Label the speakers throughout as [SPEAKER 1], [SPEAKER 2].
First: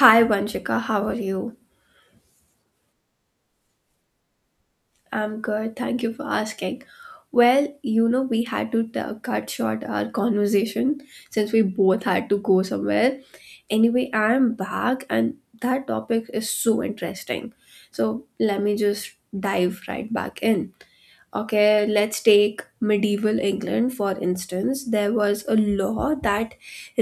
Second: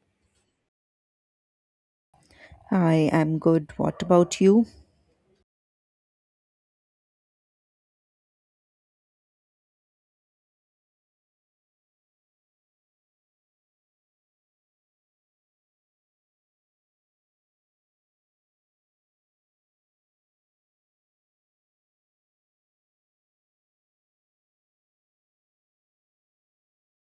[SPEAKER 1] Hi Vanshika, how are you?
[SPEAKER 2] I am good. What about you?
[SPEAKER 1] I'm good, thank you for asking. Well, you know, we had to cut short our conversation since we both had to go somewhere. Anyway, I am back and that topic is so interesting. So let me just dive right back in. Okay, let's take medieval England for instance. There was a law that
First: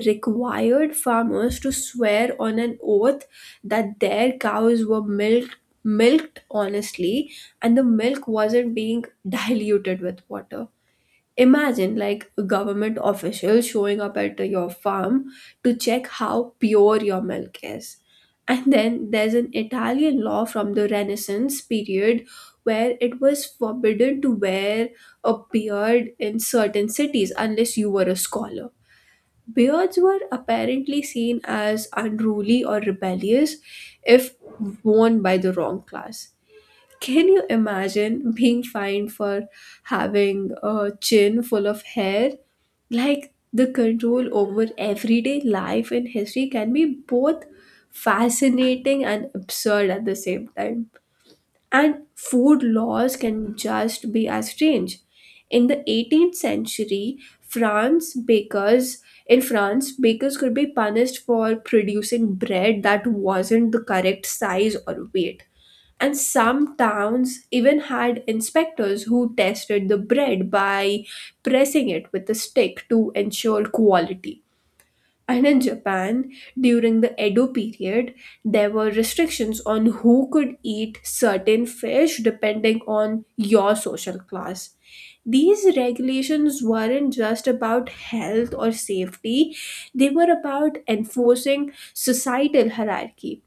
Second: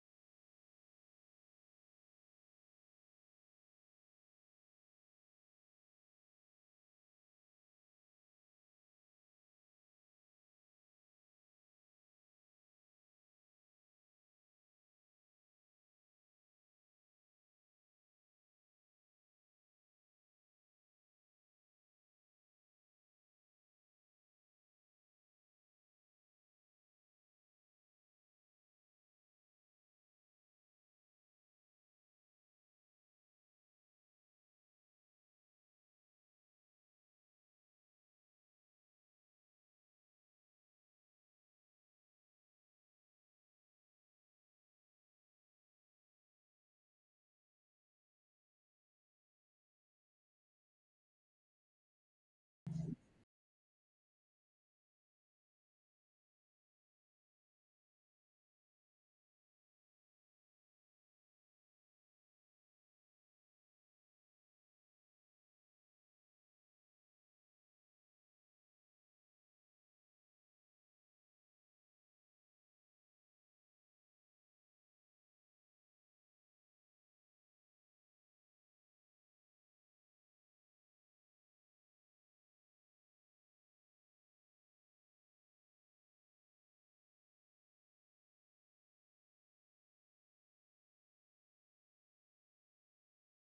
[SPEAKER 1] required farmers to swear on an oath that their cows were milked honestly and the milk wasn't being diluted with water. Imagine like a government official showing up at your farm to check how pure your milk is. And then there's an Italian law from the Renaissance period where it was forbidden to wear a beard in certain cities unless you were a scholar. Beards were apparently seen as unruly or rebellious if worn by the wrong class. Can you imagine being fined for having a chin full of hair? Like, the control over everyday life and history can be both fascinating and absurd at the same time. And food laws can just be as strange. In the 18th century, France bakers in France, bakers could be punished for producing bread that wasn't the correct size or weight, and some towns even had inspectors who tested the bread by pressing it with a stick to ensure quality. And in Japan, during the Edo period, there were restrictions on who could eat certain fish depending on your social class. These regulations weren't just about health or safety, they were about enforcing societal hierarchy.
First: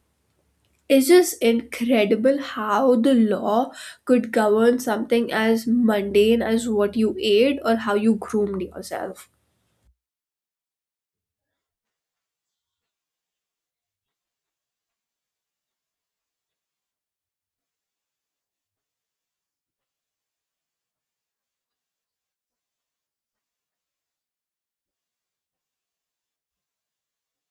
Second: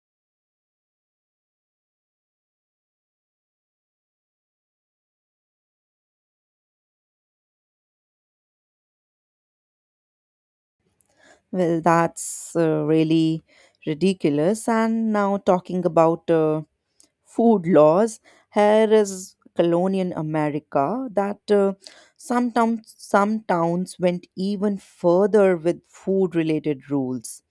[SPEAKER 1] It's just incredible how the law could govern something as mundane as what you ate or how you groomed yourself.
[SPEAKER 2] Well, that's really ridiculous. And now, talking about food laws, here is colonial America that some towns went even further with food related rules.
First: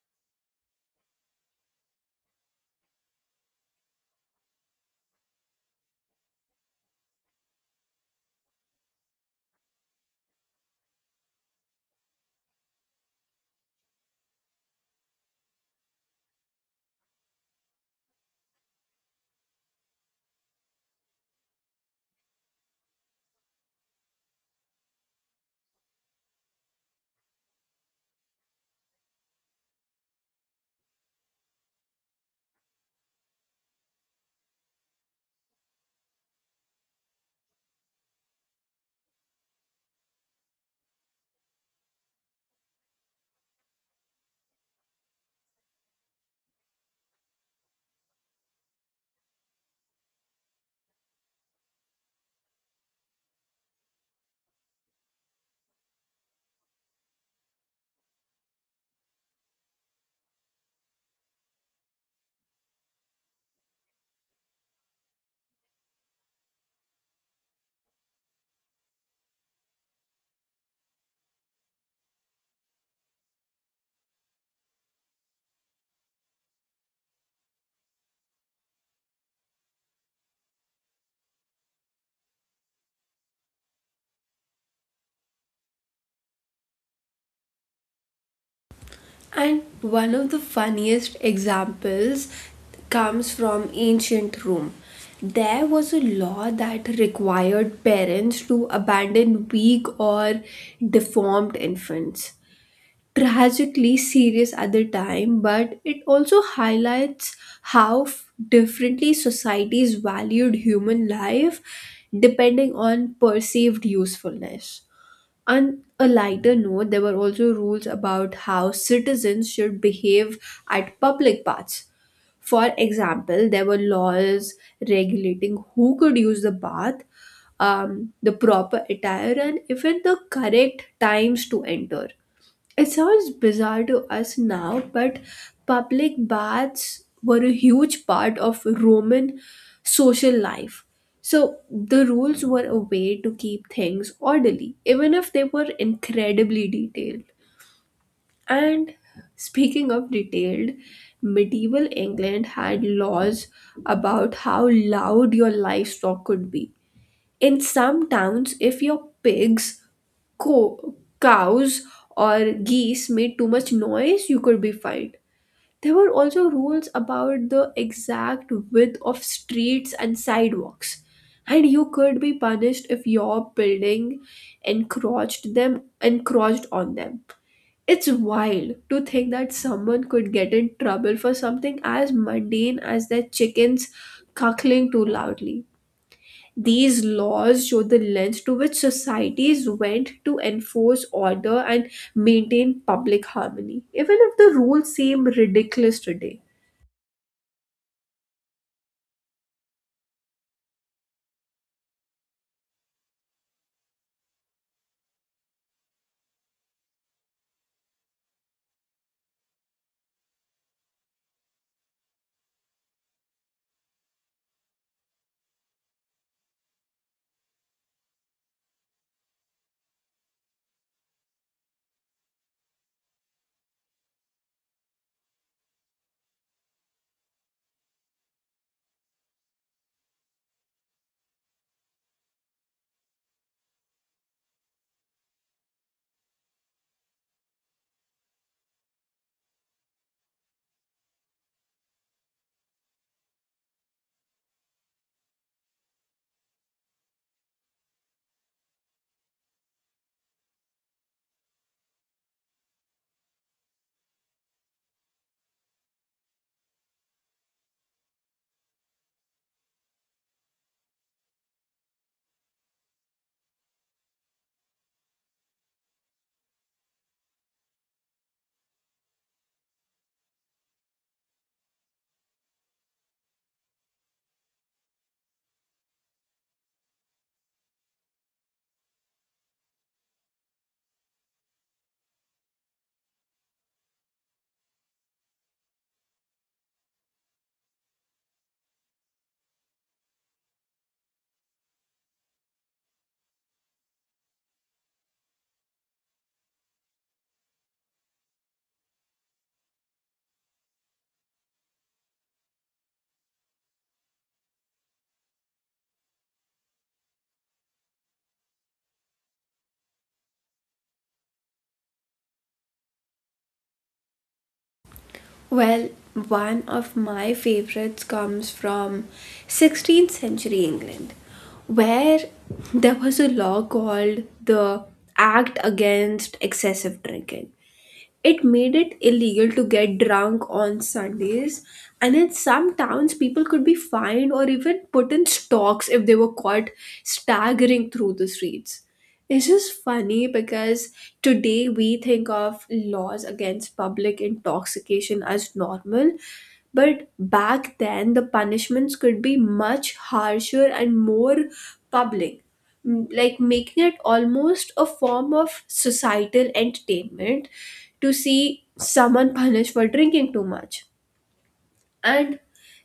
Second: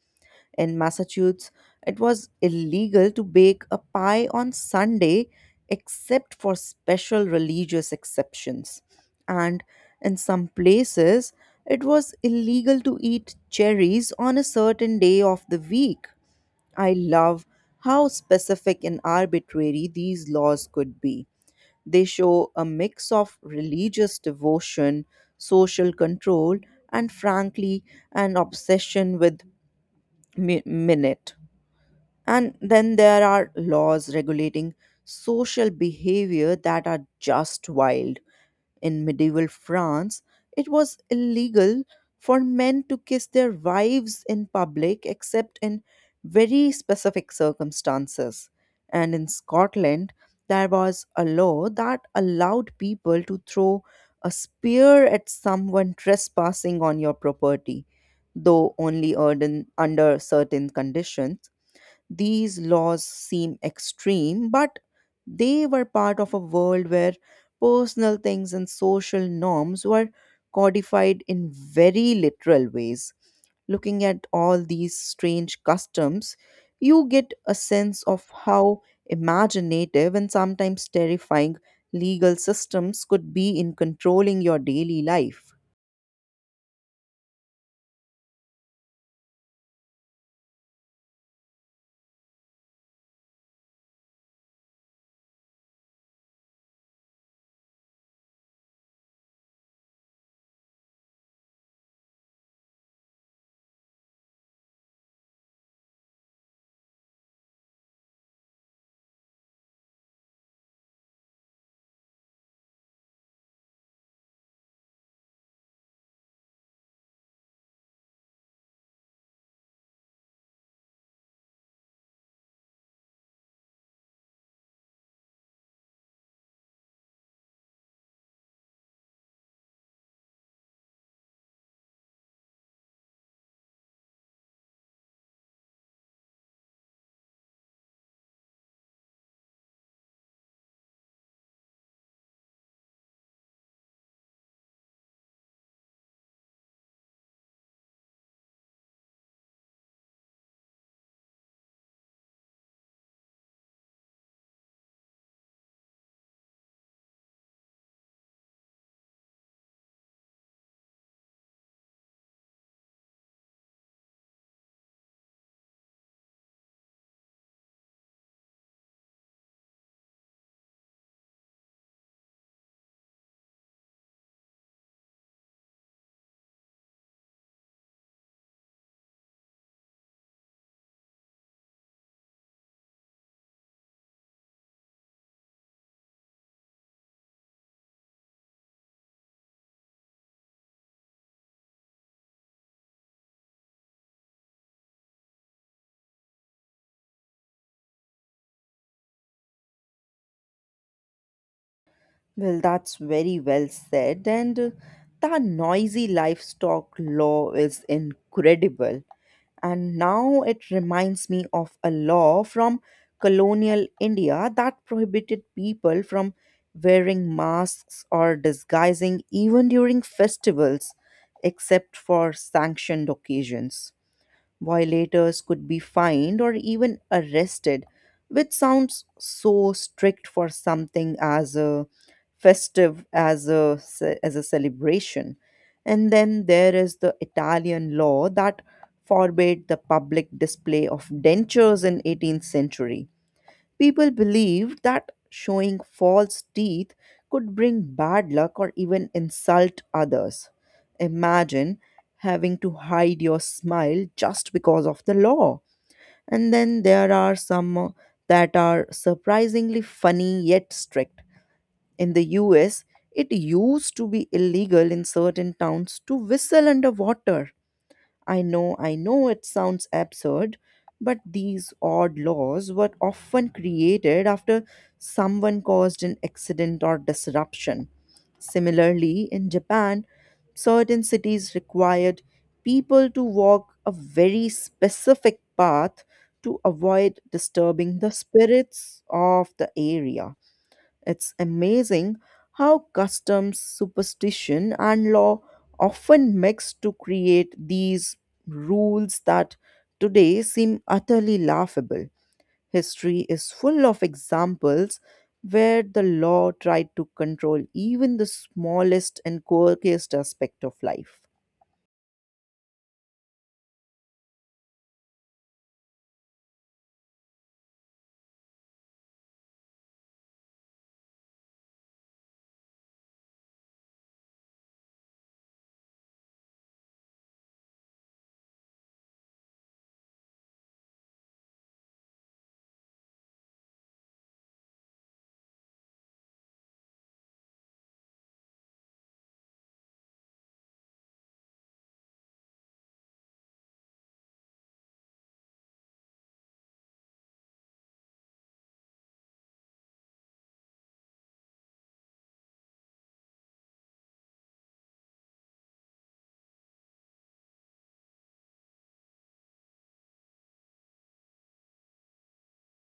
[SPEAKER 2] In Massachusetts, it was illegal to bake a pie on Sunday except for special religious exceptions. And in some places, it was illegal to eat cherries on a certain day of the week. I love how specific and arbitrary these laws could be. They show a mix of religious devotion, social control, and frankly, an obsession with minute. And then there are laws regulating social behavior that are just wild. In medieval France, it was illegal for men to kiss their wives in public except in very specific circumstances. And in Scotland, there was a law that allowed people to throw a spear at someone trespassing on your property, though only under certain conditions. These laws seem extreme, but they were part of a world where personal things and social norms were codified in very literal ways. Looking at all these strange customs, you get a sense of how imaginative and sometimes terrifying legal systems could be in controlling your daily life.
[SPEAKER 1] And one of the funniest examples comes from ancient Rome. There was a law that required parents to abandon weak or deformed infants. Tragically serious at the time, but it also highlights how differently societies valued human life depending on perceived usefulness. On a lighter note, there were also rules about how citizens should behave at public baths. For example, there were laws regulating who could use the bath, the proper attire, and even the correct times to enter. It sounds bizarre to us now, but public baths were a huge part of Roman social life. So the rules were a way to keep things orderly, even if they were incredibly detailed. And speaking of detailed, medieval England had laws about how loud your livestock could be. In some towns, if your cows or geese made too much noise, you could be fined. There were also rules about the exact width of streets and sidewalks, and you could be punished if your building encroached on them. It's wild to think that someone could get in trouble for something as mundane as their chickens cackling too loudly. These laws show the lengths to which societies went to enforce order and maintain public harmony, even if the rules seem ridiculous today.
[SPEAKER 2] Well, that's very well said. And the noisy livestock law is incredible. And now it reminds me of a law from colonial India that prohibited people from wearing masks or disguising even during festivals, except for sanctioned occasions. Violators could be fined or even arrested, which sounds so strict for something as a festive as a as a celebration. And then there is the Italian law that forbade the public display of dentures in 18th century. People believed that showing false teeth could bring bad luck or even insult others. Imagine having to hide your smile just because of the law. And then there are some that are surprisingly funny yet strict. In the US, it used to be illegal in certain towns to whistle underwater. I know it sounds absurd, but these odd laws were often created after someone caused an accident or disruption. Similarly, in Japan, certain cities required people to walk a very specific path to avoid disturbing the spirits of the area. It's amazing how customs, superstition, and law often mix to create these rules that today seem utterly laughable. History is full of examples where the law tried to control even the smallest and quirkiest aspect of life.
[SPEAKER 1] Well, one of my favorites comes from 16th century England, where there was a law called the Act Against Excessive Drinking. It made it illegal to get drunk on Sundays, and in some towns, people could be fined or even put in stocks if they were caught staggering through the streets. It's just funny because today we think of laws against public intoxication as normal, but back then the punishments could be much harsher and more public, like making it almost a form of societal entertainment to see someone punished for drinking too much. And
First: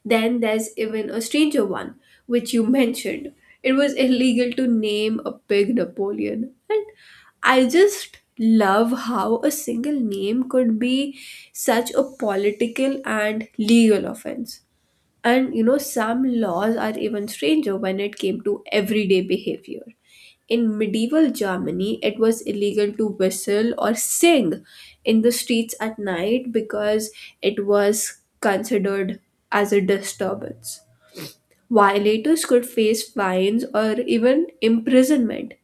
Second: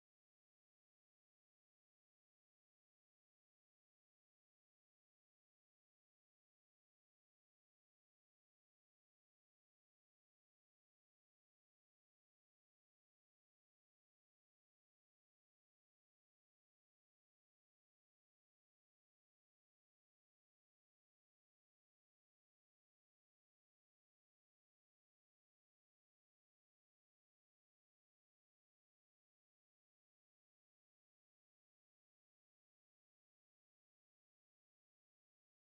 [SPEAKER 1] then there's even a stranger one, which you mentioned. It was illegal to name a pig Napoleon. And I just love how a single name could be such a political and legal offense. And you know, some laws are even stranger when it came to everyday behavior. In medieval Germany, it was illegal to whistle or sing in the streets at night because it was considered as a disturbance. Violators could face fines or even imprisonment.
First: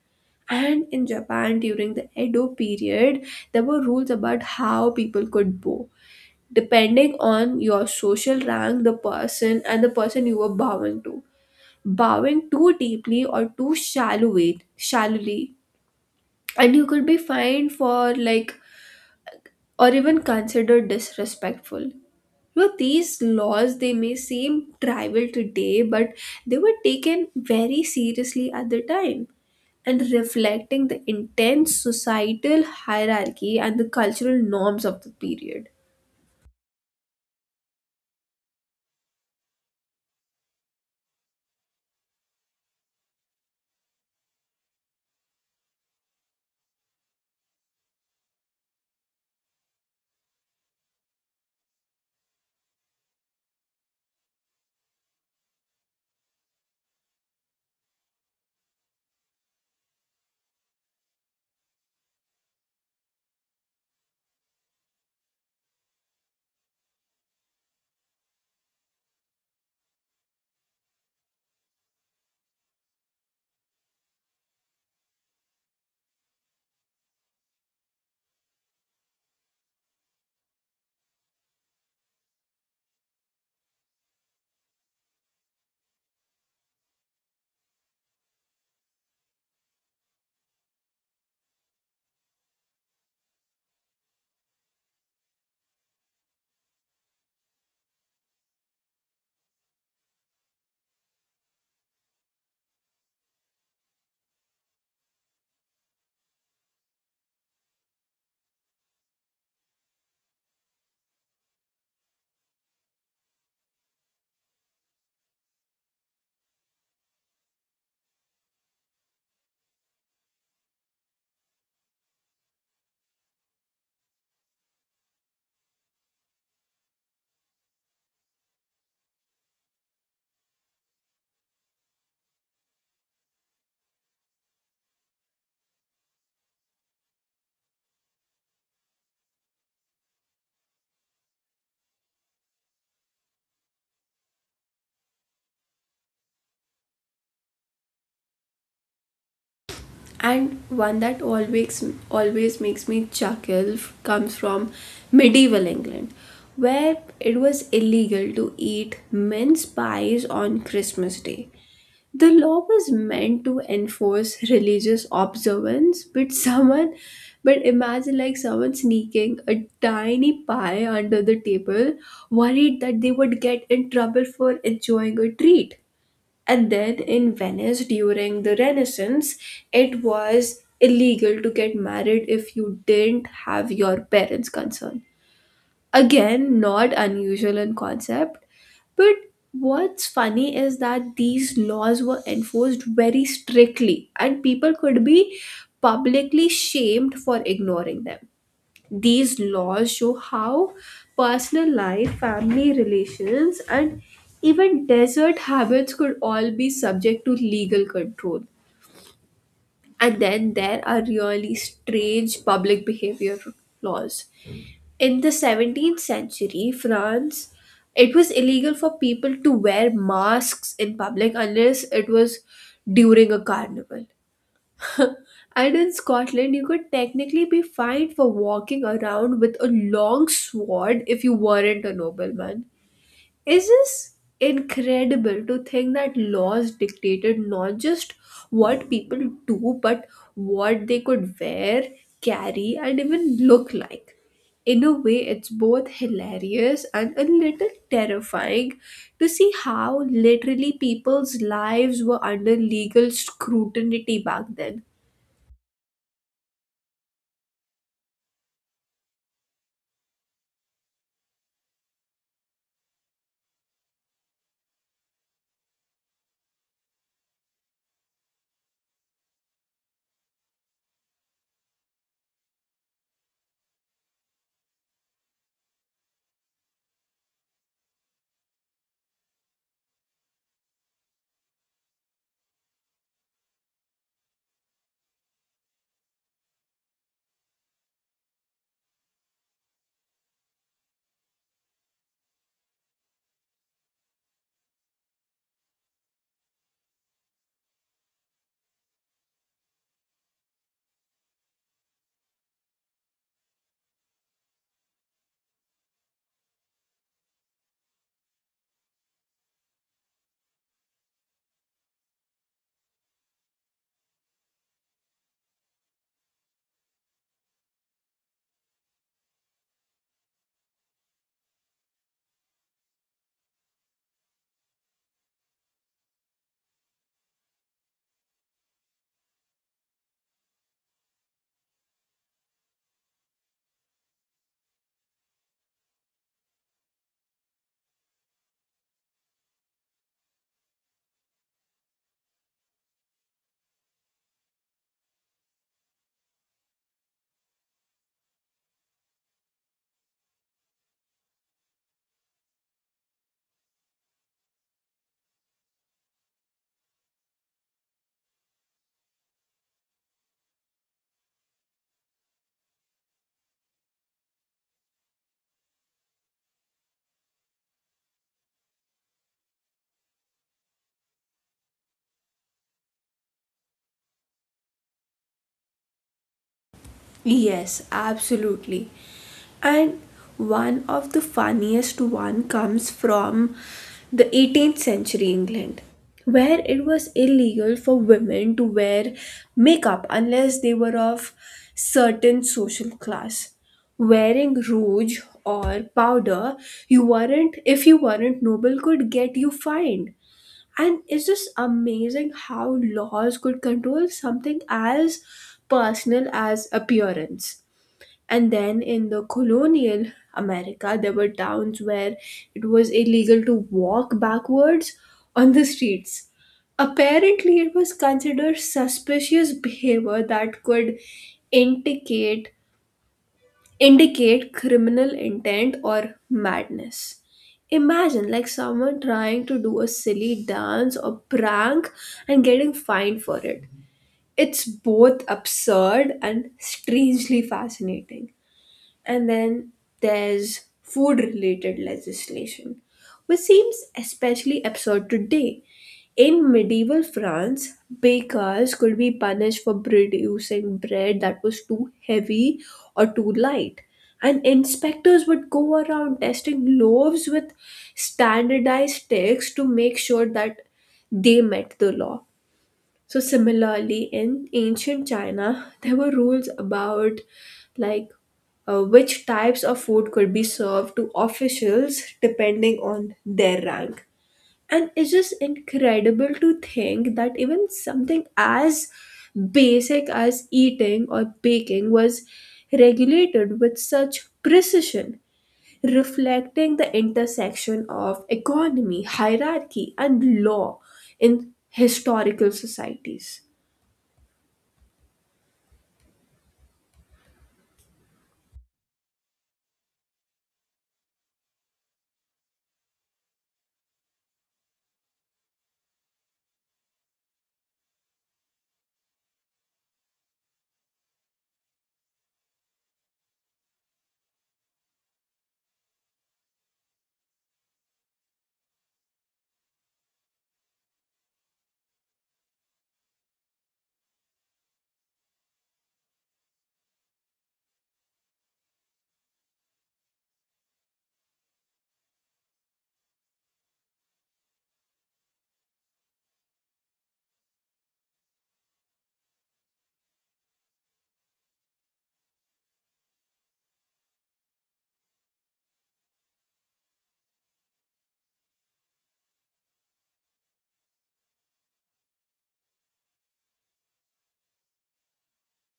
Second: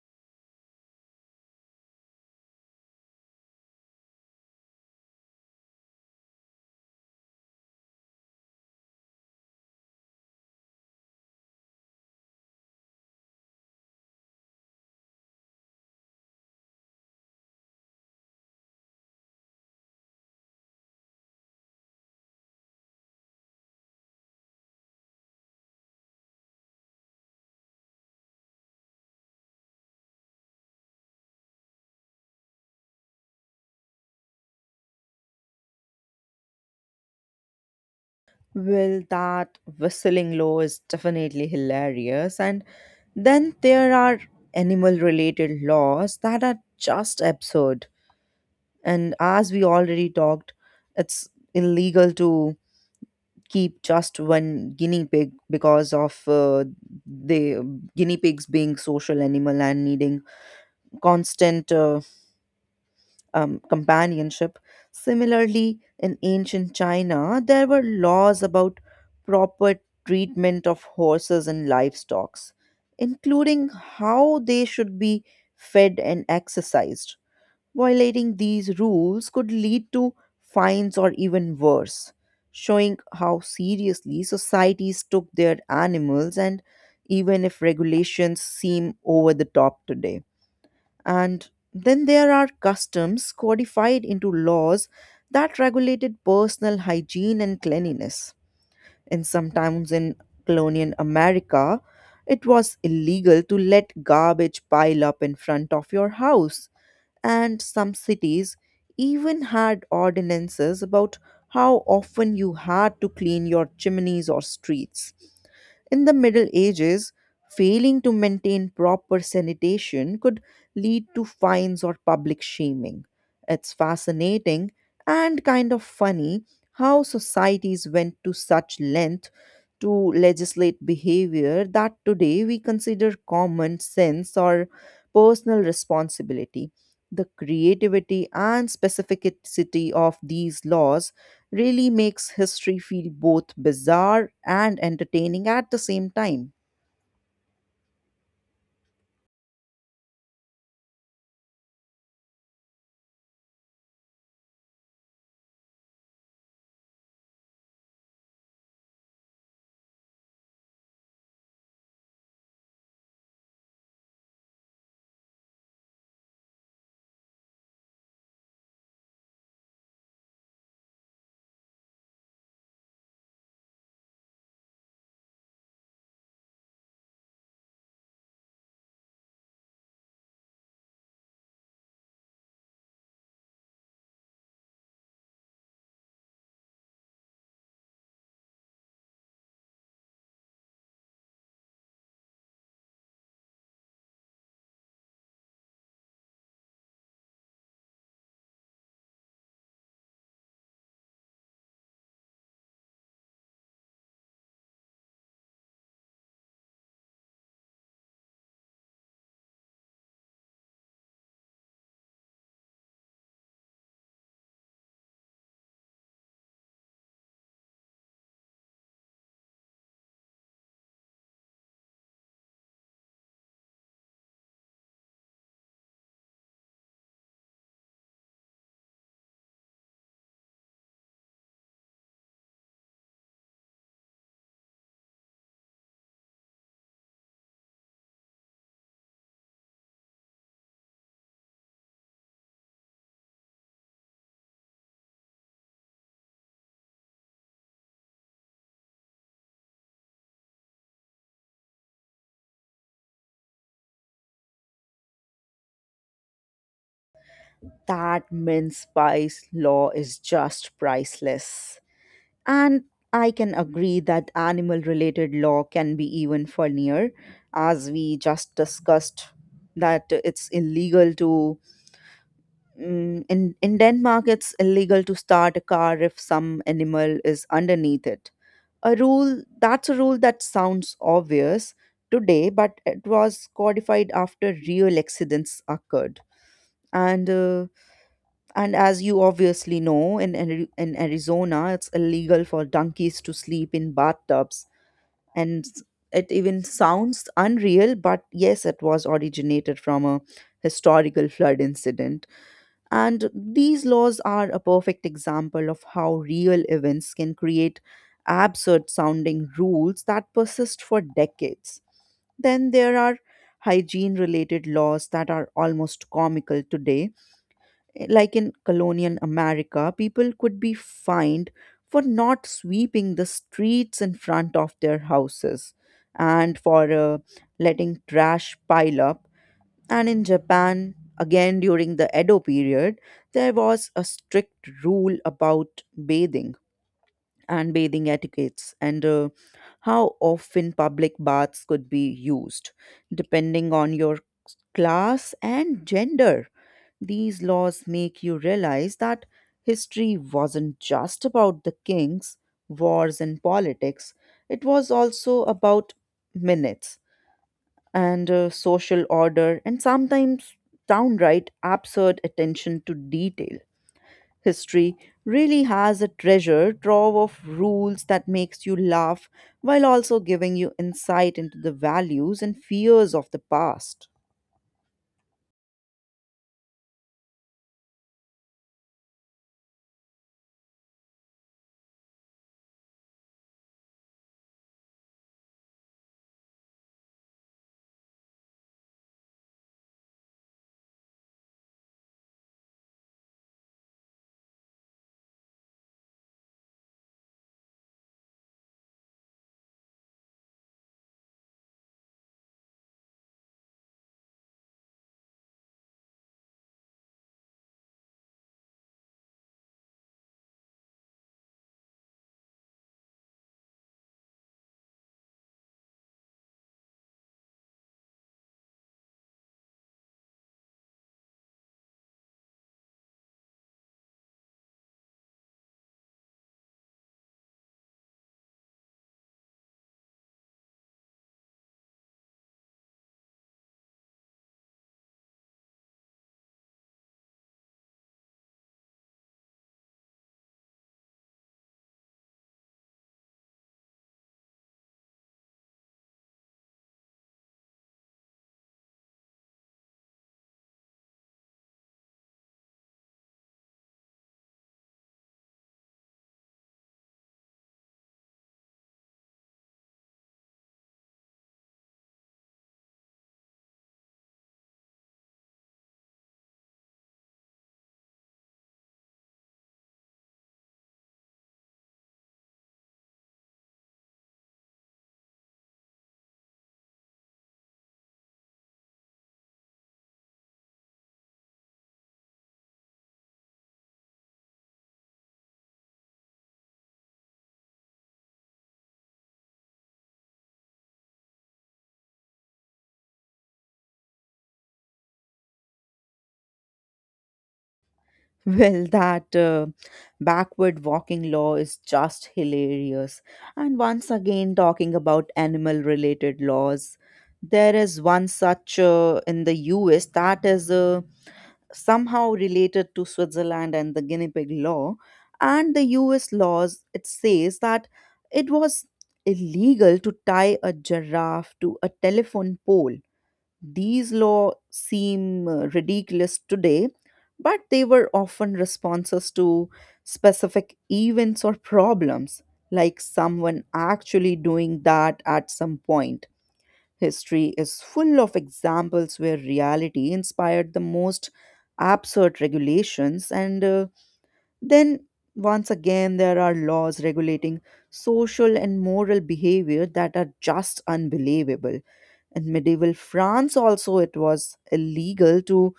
[SPEAKER 1] And in Japan during the Edo period, there were rules about how people could bow depending on your social rank, the person, and the person you were bowing to. Bowing too deeply or too shallowly, and you could be fined for like or even considered disrespectful. You know, these laws, they may seem trivial today, but they were taken very seriously at the time and reflecting the intense societal hierarchy and the cultural norms of the period.
[SPEAKER 2] Well, that whistling law is definitely hilarious. And then there are animal related laws that are just absurd. And as we already talked, it's illegal to keep just one guinea pig because of the guinea pigs being social animal and needing constant companionship. Similarly, in ancient China, there were laws about proper treatment of horses and livestock, including how they should be fed and exercised. Violating these rules could lead to fines or even worse, showing how seriously societies took their animals and even if regulations seem over the top today. And then there are customs codified into laws that regulated personal hygiene and cleanliness. In some towns in colonial America, it was illegal to let garbage pile up in front of your house, and some cities even had ordinances about how often you had to clean your chimneys or streets. In the Middle Ages, failing to maintain proper sanitation could lead to fines or public shaming. It's fascinating and kind of funny how societies went to such length to legislate behavior that today we consider common sense or personal responsibility. The creativity and specificity of these laws really makes history feel both bizarre and entertaining at the same time.
[SPEAKER 1] And one that always makes me chuckle comes from medieval England, where it was illegal to eat mince pies on Christmas Day. The law was meant to enforce religious observance, but but imagine like someone sneaking a tiny pie under the table, worried that they would get in trouble for enjoying a treat. And then in Venice during the Renaissance, it was illegal to get married if you didn't have your parents' consent. Again, not unusual in concept, but what's funny is that these laws were enforced very strictly and people could be publicly shamed for ignoring them. These laws show how personal life, family relations, and even desert habits could all be subject to legal control. And then there are really strange public behavior laws. In the 17th century, France, it was illegal for people to wear masks in public unless it was during a carnival. And in Scotland, you could technically be fined for walking around with a long sword if you weren't a nobleman. It's just incredible to think that laws dictated not just what people do, but what they could wear, carry, and even look like. In a way, it's both hilarious and a little terrifying to see how literally people's lives were under legal scrutiny back then.
[SPEAKER 2] That mince spice law is just priceless. And I can agree that animal related law can be even funnier, as we just discussed that it's illegal to in Denmark it's illegal to start a car if some animal is underneath it. A rule that sounds obvious today but it was codified after real accidents occurred. And uh, and as you obviously know in in Arizona it's illegal for donkeys to sleep in bathtubs. And it even sounds unreal, but yes, it was originated from a historical flood incident. And these laws are a perfect example of how real events can create absurd sounding rules that persist for decades. Then there are hygiene related laws that are almost comical today. Like in colonial America, people could be fined for not sweeping the streets in front of their houses and for letting trash pile up. And in Japan, again during the Edo period, there was a strict rule about bathing and bathing etiquettes and how often public baths could be used, depending on your class and gender. These laws make you realize that history wasn't just about the kings, wars, and politics, it was also about minutes and social order, and sometimes downright absurd attention to detail. History really has a treasure trove of rules that makes you laugh while also giving you insight into the values and fears of the past.
[SPEAKER 1] Yes, absolutely. And one of the funniest one comes from the 18th century England, where it was illegal for women to wear makeup unless they were of certain social class. Wearing rouge or powder, you weren't if you weren't noble could get you fined. And it's just amazing how laws could control something as personal as appearance. And then in the colonial America, there were towns where it was illegal to walk backwards on the streets. Apparently, it was considered suspicious behavior that could indicate indicate criminal intent or madness. Imagine like someone trying to do a silly dance or prank and getting fined for it. It's both absurd and strangely fascinating. And then there's food related legislation, which seems especially absurd today. In medieval France, bakers could be punished for producing bread that was too heavy or too light. And inspectors would go around testing loaves with standardized sticks to make sure that they met the law. So similarly, in ancient China, there were rules about like which types of food could be served to officials depending on their rank. And it's just incredible to think that even something as basic as eating or baking was regulated with such precision, reflecting the intersection of economy, hierarchy, and law in historical societies.
[SPEAKER 2] Well, that backward walking law is just hilarious. And once again, talking about animal related laws, there is one such in the US that is somehow related to Switzerland and the guinea pig law and the US laws, it says that it was illegal to tie a giraffe to a telephone pole. These laws seem ridiculous today, but they were often responses to specific events or problems, like someone actually doing that at some point. History is full of examples where reality inspired the most absurd regulations, and then once again, there are laws regulating social and moral behavior that are just unbelievable. In medieval France, also, it was illegal to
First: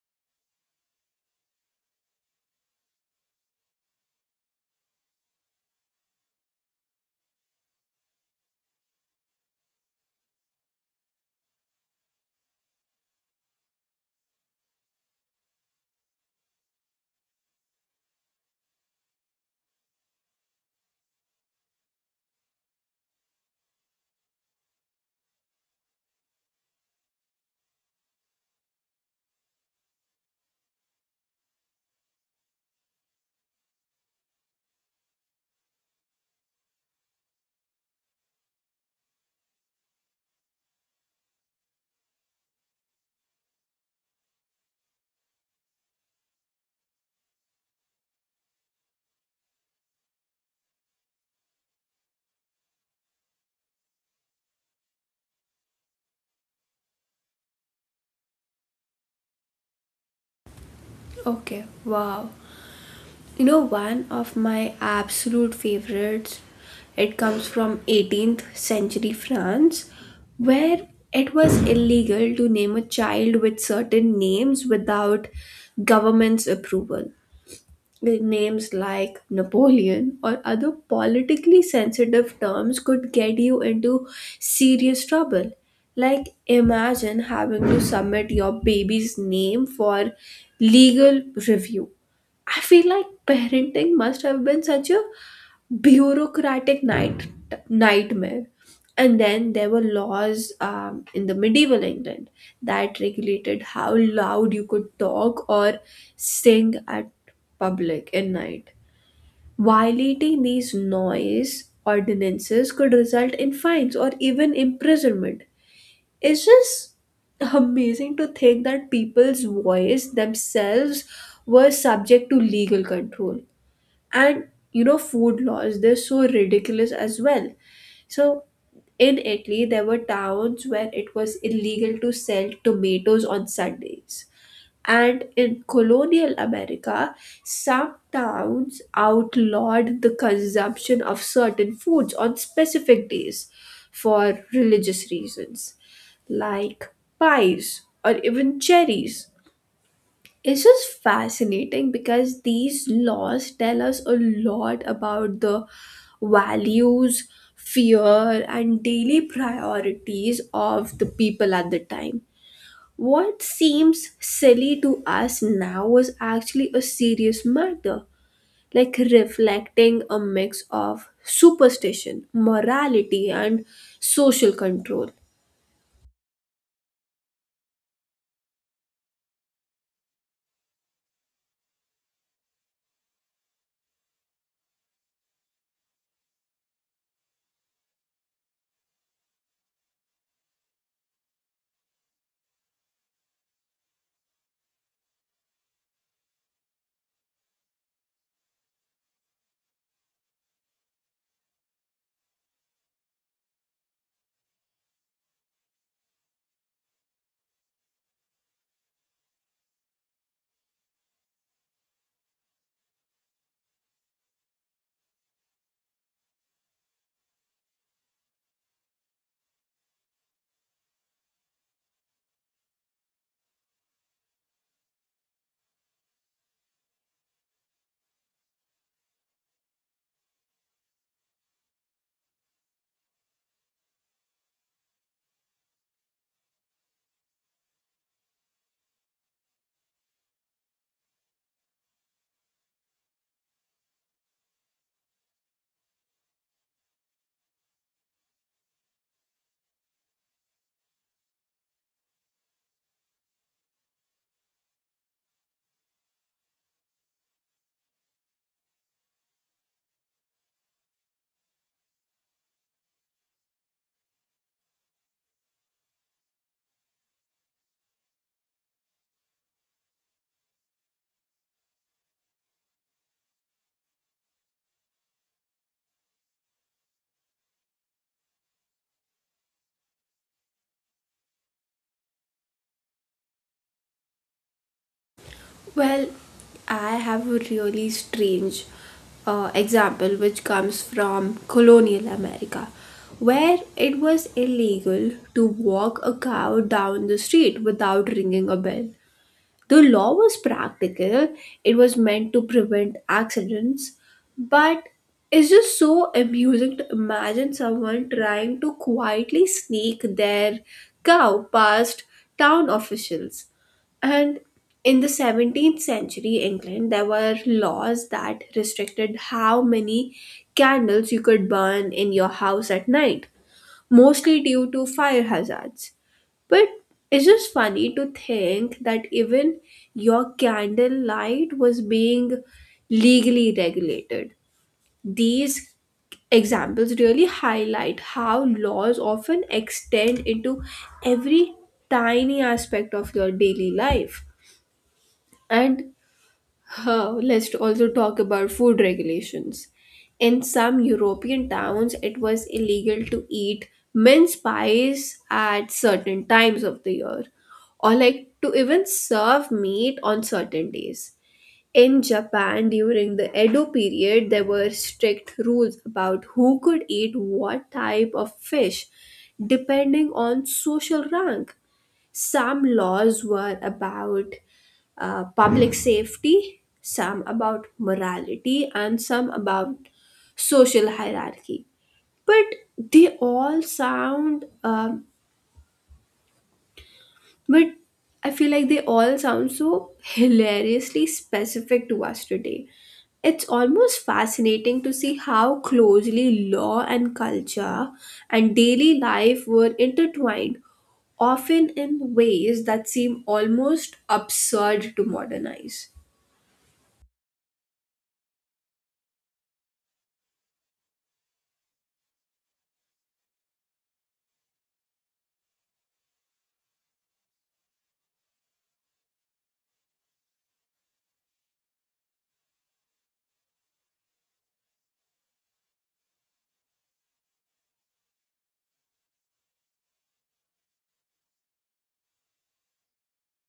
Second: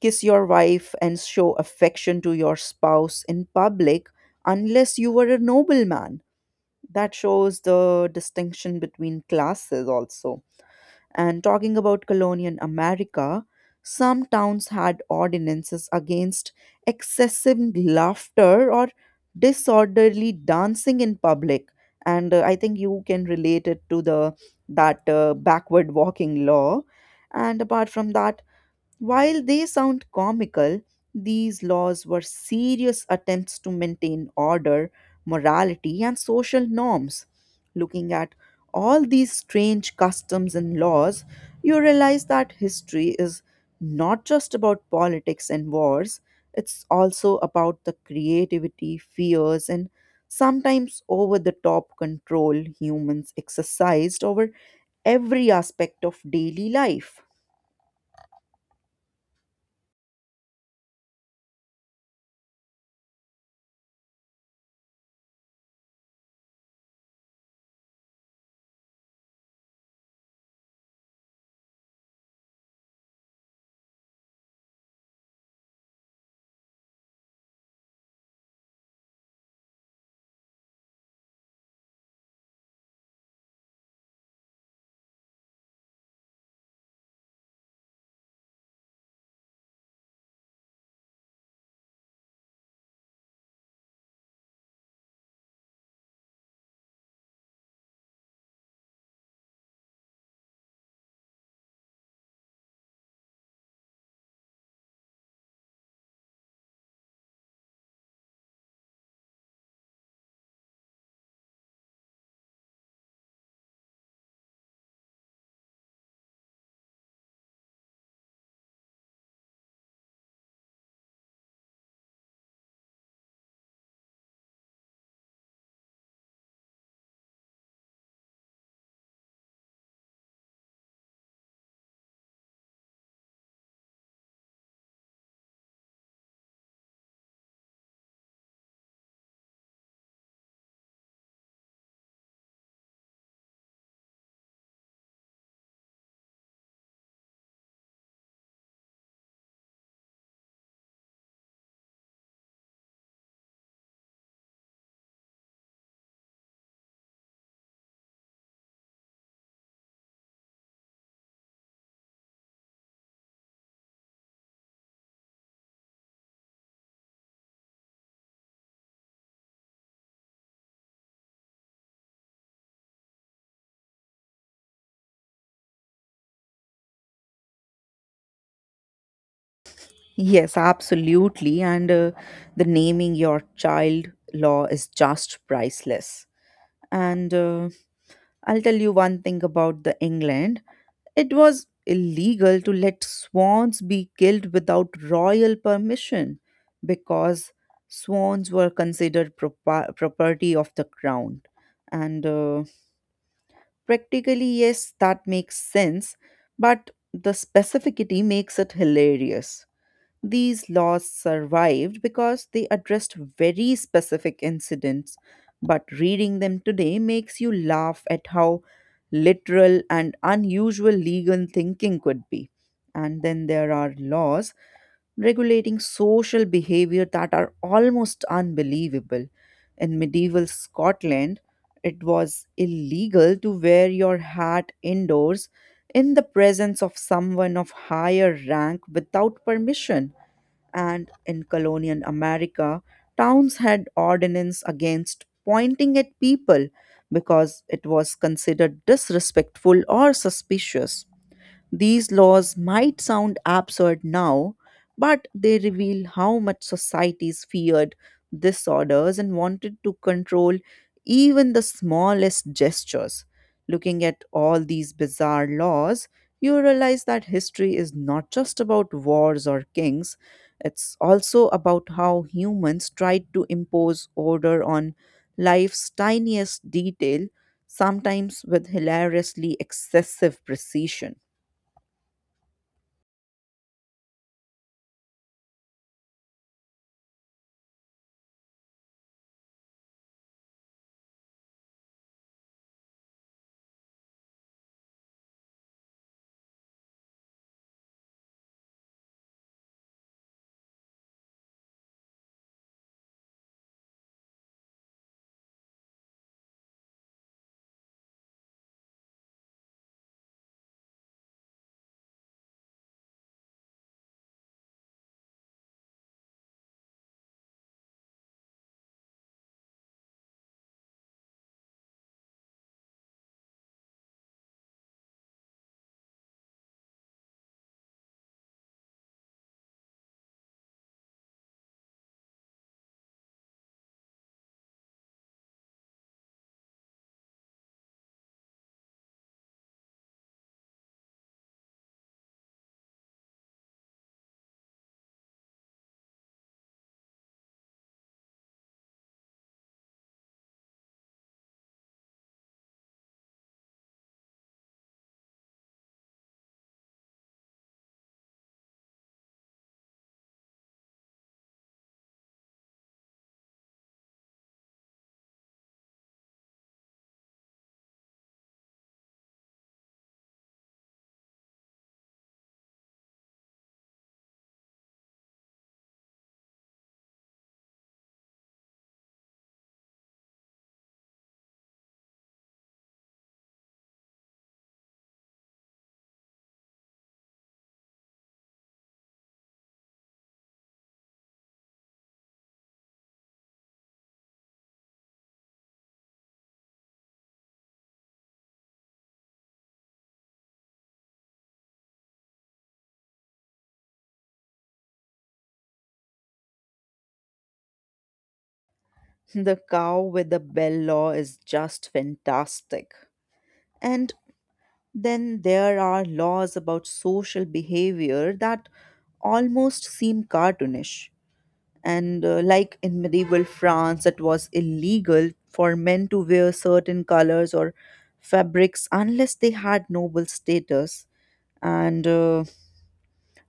[SPEAKER 2] kiss your wife and show affection to your spouse in public unless you were a nobleman. That shows the distinction between classes, also. And talking about colonial America, some towns had ordinances against excessive laughter or disorderly dancing in public. And I think you can relate it to the that backward walking law. And apart from that, while they sound comical, these laws were serious attempts to maintain order, morality, and social norms. Looking at all these strange customs and laws, you realize that history is not just about politics and wars, it's also about the creativity, fears, and sometimes over the top control humans exercised over every aspect of daily life.
[SPEAKER 1] Okay, wow. You know, one of my absolute favorites, it comes from 18th century France, where it was illegal to name a child with certain names without government's approval. With names like Napoleon or other politically sensitive terms could get you into serious trouble. Like, imagine having to submit your baby's name for legal review. I feel like parenting must have been such a bureaucratic night nightmare. And then there were laws in the medieval England that regulated how loud you could talk or sing at public at night. Violating these noise ordinances could result in fines or even imprisonment. It's just amazing to think that people's voice themselves were subject to legal control. And you know, food laws, they're so ridiculous as well. So in Italy there were towns where it was illegal to sell tomatoes on Sundays, and in colonial America some towns outlawed the consumption of certain foods on specific days for religious reasons, like pies or even cherries. It's just fascinating because these laws tell us a lot about the values, fear, and daily priorities of the people at the time. What seems silly to us now was actually a serious matter, like reflecting a mix of superstition, morality, and social control.
[SPEAKER 2] Yes, absolutely. And the naming your child law is just priceless. And I'll tell you one thing about the England. It was illegal to let swans be killed without royal permission because swans were considered property of the crown. And practically, yes, that makes sense, but the specificity makes it hilarious. These laws survived because they addressed very specific incidents, but reading them today makes you laugh at how literal and unusual legal thinking could be. And then there are laws regulating social behavior that are almost unbelievable. In medieval Scotland, it was illegal to wear your hat indoors in the presence of someone of higher rank without permission, and in colonial America, towns had ordinance against pointing at people because it was considered disrespectful or suspicious. These laws might sound absurd now, but they reveal how much societies feared disorders and wanted to control even the smallest gestures. Looking at all these bizarre laws, you realize that history is not just about wars or kings, it's also about how humans tried to impose order on life's tiniest detail, sometimes with hilariously excessive precision.
[SPEAKER 1] Well, I have a really strange example which comes from colonial America, where it was illegal to walk a cow down the street without ringing a bell. The law was practical, it was meant to prevent accidents, but it's just so amusing to imagine someone trying to quietly sneak their cow past town officials. And in the 17th century England, there were laws that restricted how many candles you could burn in your house at night, mostly due to fire hazards. But it's just funny to think that even your candle light was being legally regulated. These examples really highlight how laws often extend into every tiny aspect of your daily life. And let's also talk about food regulations. In some European towns, it was illegal to eat mince pies at certain times of the year, or like to even serve meat on certain days. In Japan, during the Edo period, there were strict rules about who could eat what type of fish, depending on social rank. Some laws were about public safety, some about morality, and some about social hierarchy. But they all sound um, but I feel like they all sound so hilariously specific to us today. It's almost fascinating to see how closely law and culture and daily life were intertwined, often in ways that seem almost absurd to modernize.
[SPEAKER 2] The cow with the bell law is just fantastic. And then there are laws about social behavior that almost seem cartoonish. And like in medieval France, it was illegal for men to wear certain colors or fabrics unless they had noble status. And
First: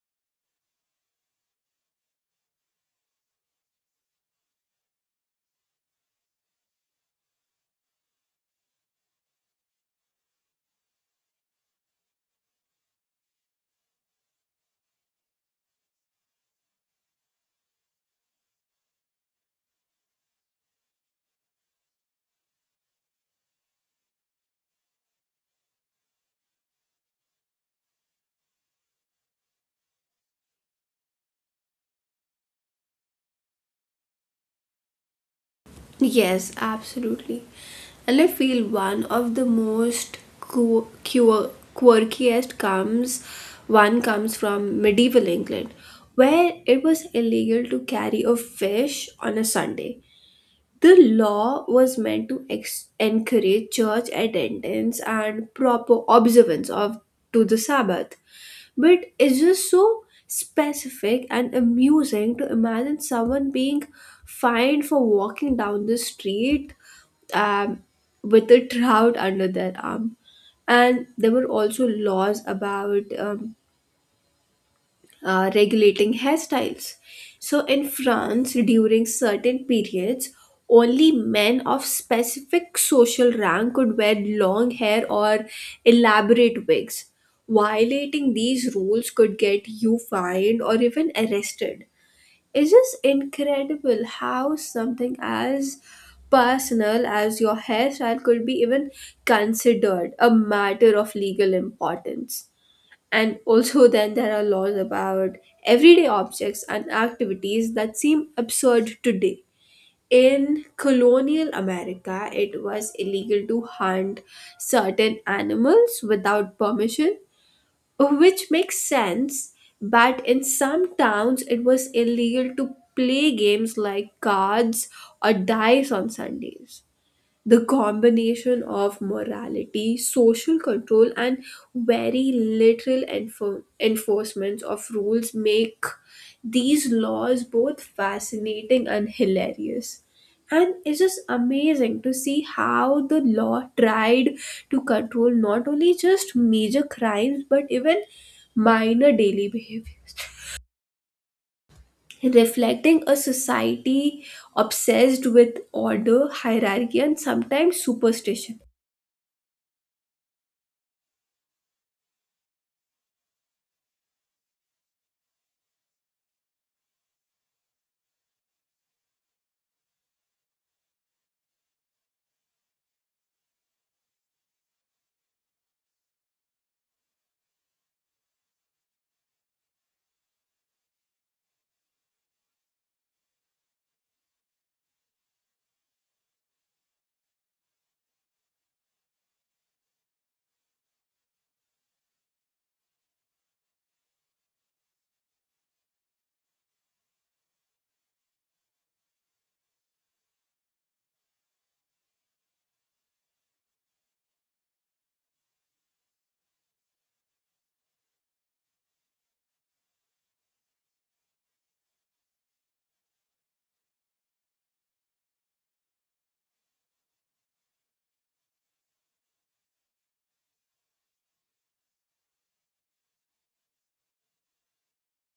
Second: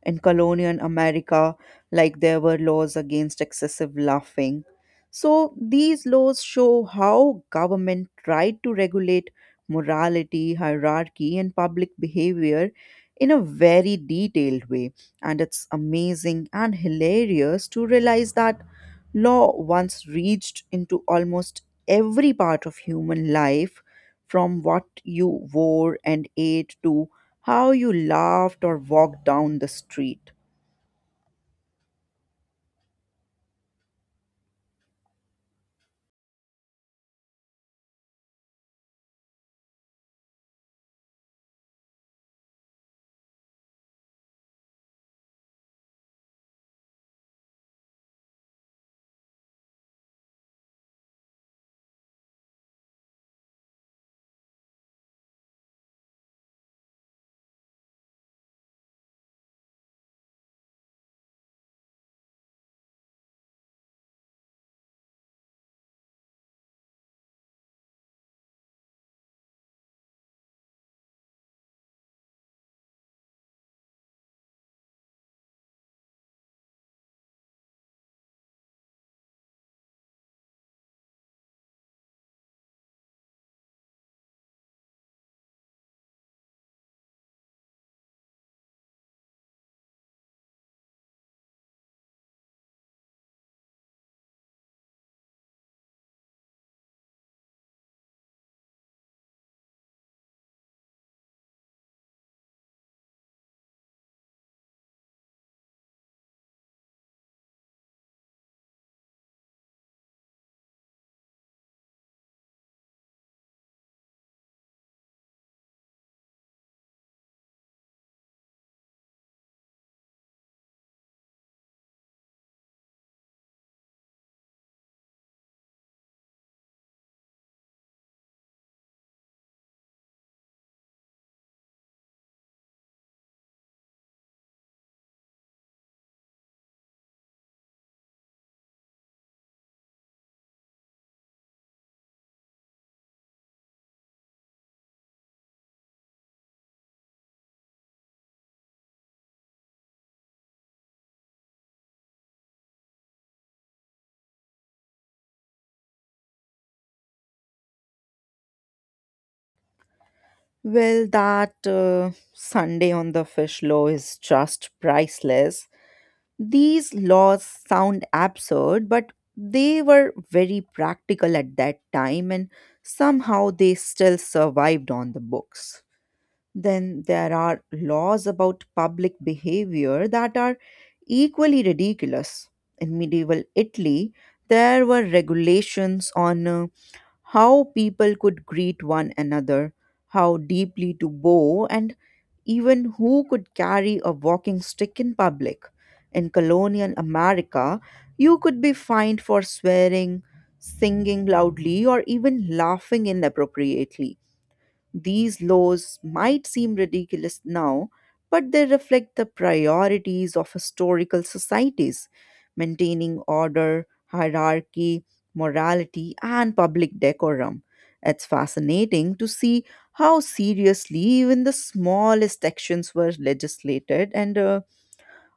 [SPEAKER 2] in colonial America, like there were laws against excessive laughing. So these laws show how government tried to regulate morality, hierarchy, and public behavior in a very detailed way. And it's amazing and hilarious to realize that law once reached into almost every part of human life, from what you wore and ate to how you laughed or walked down the street.
[SPEAKER 1] Yes, absolutely. And I feel one of the most qu- qu- quirkiest comes one comes from medieval England, where it was illegal to carry a fish on a Sunday. The law was meant to encourage church attendance and proper observance of to the Sabbath, but it's just so specific and amusing to imagine someone being fined for walking down the street um, with a trout under their arm. And there were also laws about regulating hairstyles. So, in France, during certain periods, only men of specific social rank could wear long hair or elaborate wigs. Violating these rules could get you fined or even arrested. It's just incredible how something as personal as your hairstyle could be even considered a matter of legal importance. And also, then there are laws about everyday objects and activities that seem absurd today. In colonial America, it was illegal to hunt certain animals without permission, which makes sense, but in some towns, it was illegal to play games like cards or dice on Sundays. The combination of morality, social control, and very literal enforcements of rules make these laws both fascinating and hilarious. And it's just amazing to see how the law tried to control not only just major crimes but even minor daily behaviors, reflecting a society obsessed with order, hierarchy, and sometimes superstition.
[SPEAKER 2] Well, that Sunday on the fish law is just priceless. These laws sound absurd, but they were very practical at that time, and somehow they still survived on the books. Then there are laws about public behavior that are equally ridiculous. In medieval Italy, there were regulations on how people could greet one another, how deeply to bow, and even who could carry a walking stick in public. In colonial America, you could be fined for swearing, singing loudly, or even laughing inappropriately. These laws might seem ridiculous now, but they reflect the priorities of historical societies maintaining order, hierarchy, morality, and public decorum. It's fascinating to see how seriously even the smallest actions were legislated, and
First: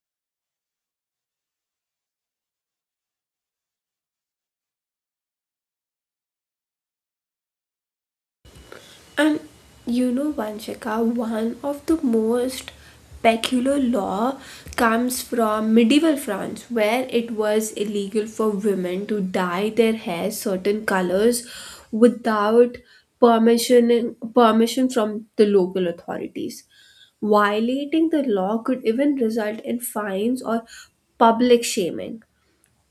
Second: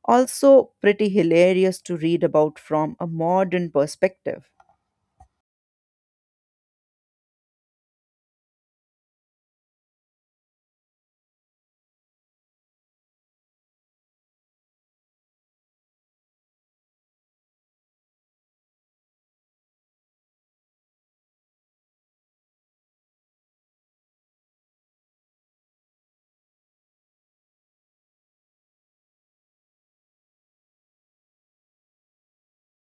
[SPEAKER 2] also pretty hilarious to read about from a modern perspective.
[SPEAKER 1] And you know, Vanshika, one of the most peculiar law comes from medieval France, where it was illegal for women to dye their hair certain colors without permission from the local authorities. Violating the law could even result in fines or public shaming.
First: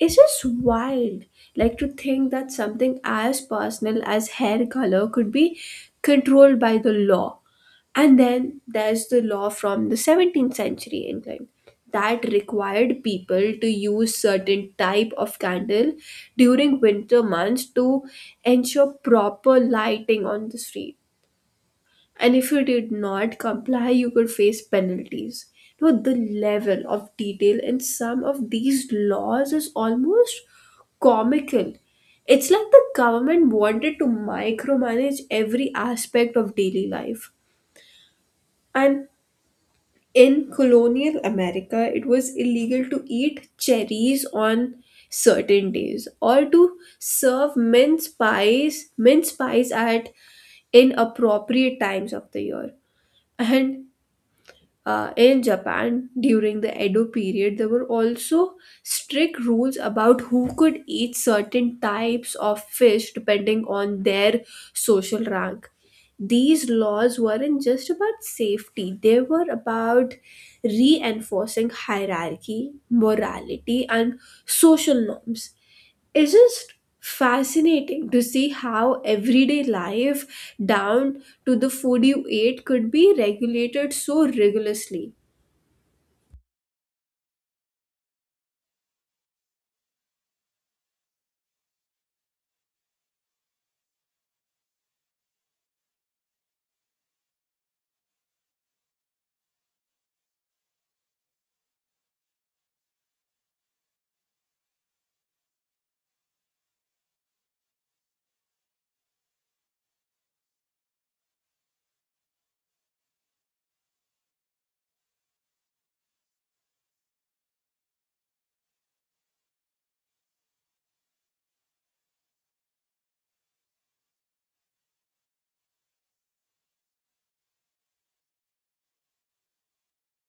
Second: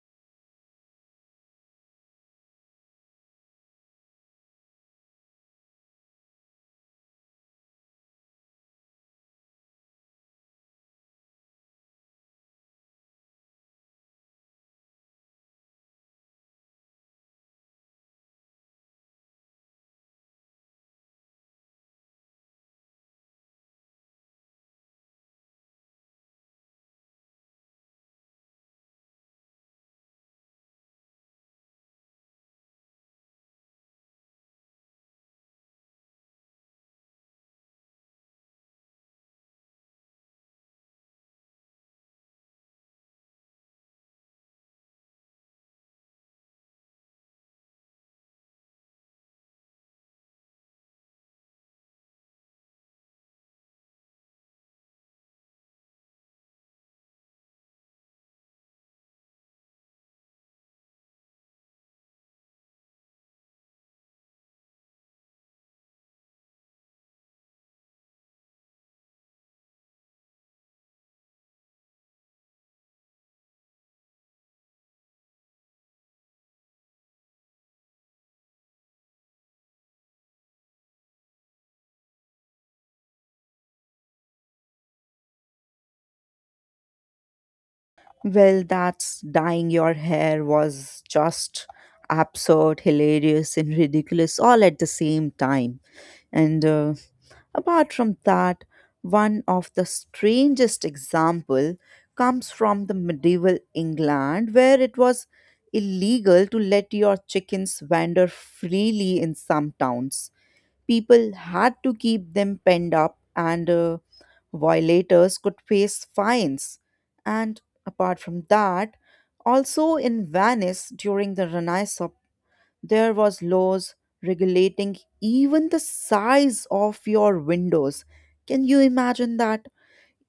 [SPEAKER 1] It's just wild, like to think that something as personal as hair color could be controlled by the law. And then there's the law from the 17th century England that required people to use certain type of candle during winter months to ensure proper lighting on the street. And if you did not comply, you could face penalties. Now, the level of detail in some of these laws is almost comical. It's like the government wanted to micromanage every aspect of daily life. And in colonial America, it was illegal to eat cherries on certain days or to serve mince pies at inappropriate times of the year. And in Japan, during the Edo period, there were also strict rules about who could eat certain types of fish depending on their social rank. These laws weren't just about safety, they were about reinforcing hierarchy, morality, and social norms. It's just fascinating to see how everyday life down to the food you ate could be regulated so rigorously.
[SPEAKER 2] Well, that's dyeing your hair was just absurd, hilarious, and ridiculous all at the same time. And apart from that, one of the strangest example comes from the medieval England where it was illegal to let your chickens wander freely in some towns. People had to keep them penned up and violators could face fines. And apart from that, also in Venice during the Renaissance there was laws regulating even the size of your windows. Can you imagine that?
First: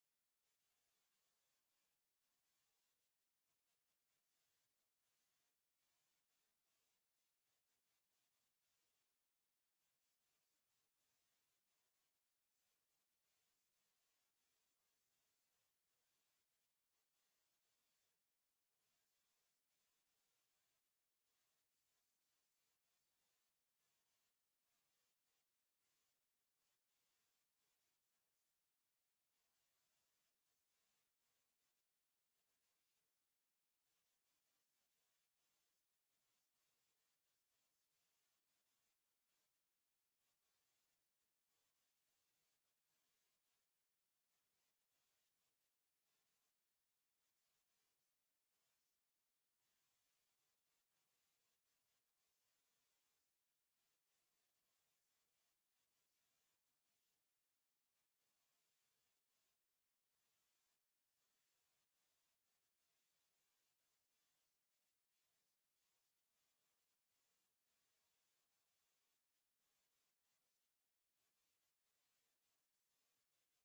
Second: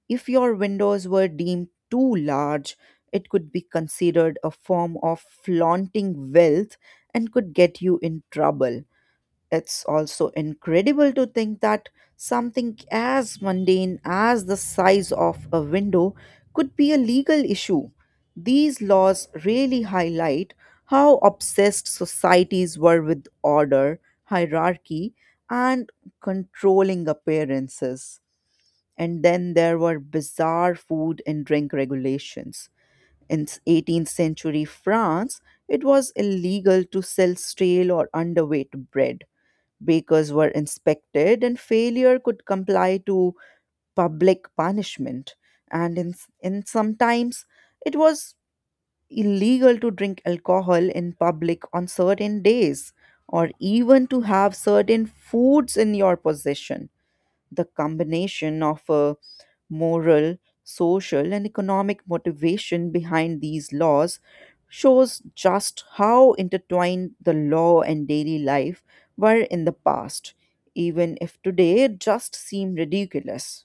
[SPEAKER 2] If your windows were deemed too large, it could be considered a form of flaunting wealth and could get you in trouble. It's also incredible to think that something as mundane as the size of a window could be a legal issue. These laws really highlight how obsessed societies were with order, hierarchy, and controlling appearances. And then there were bizarre food and drink regulations. In 18th century France, it was illegal to sell stale or underweight bread. Bakers were inspected, and failure could comply to public punishment. And in sometimes it was illegal to drink alcohol in public on certain days, or even to have certain foods in your possession. The combination of a moral, social, and economic motivation behind these laws shows just how intertwined the law and daily life were in the past, even if today it just seem ridiculous.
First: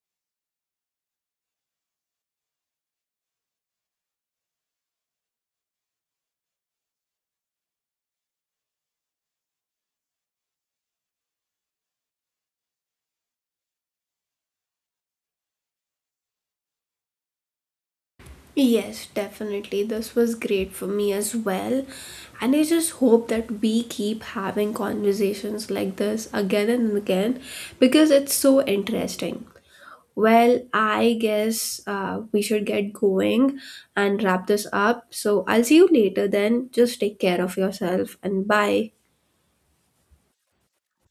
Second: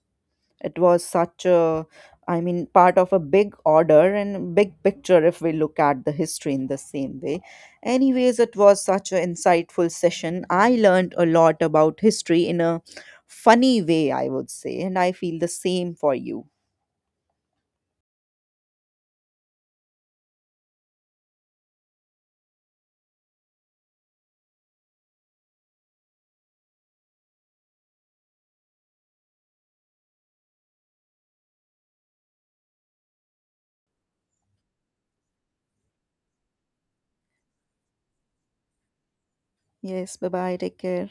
[SPEAKER 2] It was such a, I mean, part of a big order and big picture if we look at the history in the same way. Anyways, it was such an insightful session. I learned a lot about history in a funny way, I would say, and I feel the same for you.
[SPEAKER 1] Yes, definitely, this was great for me as well, and I just hope that we keep having conversations like this again and again because it's so interesting. Well, I guess we should get going and wrap this up. So I'll see you later then. Just take care of yourself and bye.
[SPEAKER 2] Yes, bye bye, take care.